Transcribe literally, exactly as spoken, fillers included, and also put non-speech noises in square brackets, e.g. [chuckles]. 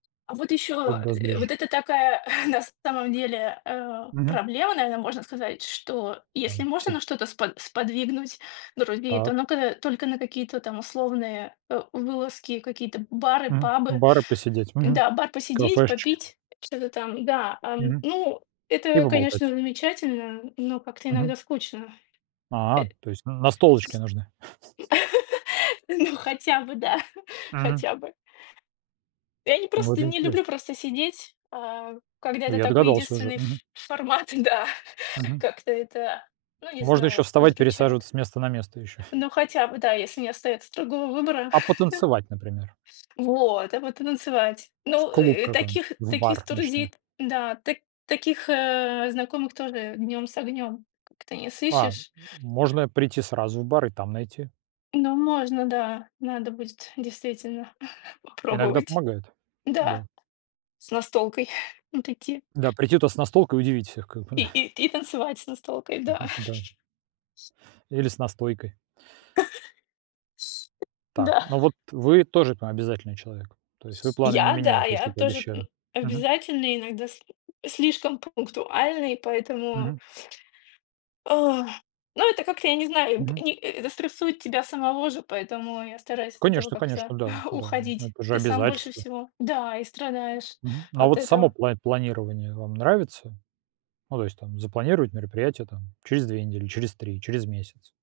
А вот Что ещё, для вас [grunts] ближе? вот это такая [chuckles] на самом деле, э, Мгм. проблема, наверно, можно сказать, что если Там, можно на всем. что-то спо сподвигнуть друзей, то Так. ну-ка только на какие-то там условные, э, вылазки, какие-то бары, Мгм, пабы. бары посидеть, мгм, Да, бар посидеть, кафешечки. попить, что-то там. Да, ам, Мгм. ну, И это, конечно, поболтать. замечательно, но как-то Мгм. иногда скучно. Э А, с то есть н настолочки нужны? [chuckles] [laughs] ну, хотя бы да, [chuckles] Мгм. хотя бы. Я не Вот просто не интересно. люблю просто сидеть, а, когда Ну, это я такой догадался уже. единственный Мгм. ф формат, да. Мгм. Как-то это, ну, не Можно еще знаю, вставать, удручает. пересаживаться с места на место еще. Ну, хотя бы, да, если не [chuckles] остаётся другого выбора. А потанцевать, например? [chuckles] Вот! А потом танцевать. В Ну, клуб э, э, таких какой-нибудь, в таких бар ночной? друзей-то да, та таких, э, знакомых тоже днем с огнем как-то не А. сыщешь. Можно прийти сразу в бар и там найти. Ну, можно, да, надо будет, действительно, [chuckles] Иногда попробовать. помогает, Да, да. с настолкой [chuckles] вот идти. Да, прийти туда с настолкой и удивить всех как бы. И [chuckles] и и танцевать с настолкой, да. [chuckles] Да. [chuckles] Или с настойкой. [chuckles] С Так. Да. Ну вот вы тоже там обязательный человек. То есть вы С планы не я, да, меняете, если я тоже, м, пообещали. Мгм. обязательный, иногда с слишком пунктуальный, поэтому Мгм. Ах. Ну, это как-то, я не знаю, б Мгм. ни э это стрессует тебя самого же, поэтому я стараюсь от этого Конечно, как-то конечно, да, [chuckles] да, уходить. это же Ты сам больше обязательства. всего да, и страдаешь Мгм. Ну, а от вот само этого. пла планирование вам нравится? Ну, то есть там: запланировать мероприятие там через две недели, через три, через месяц?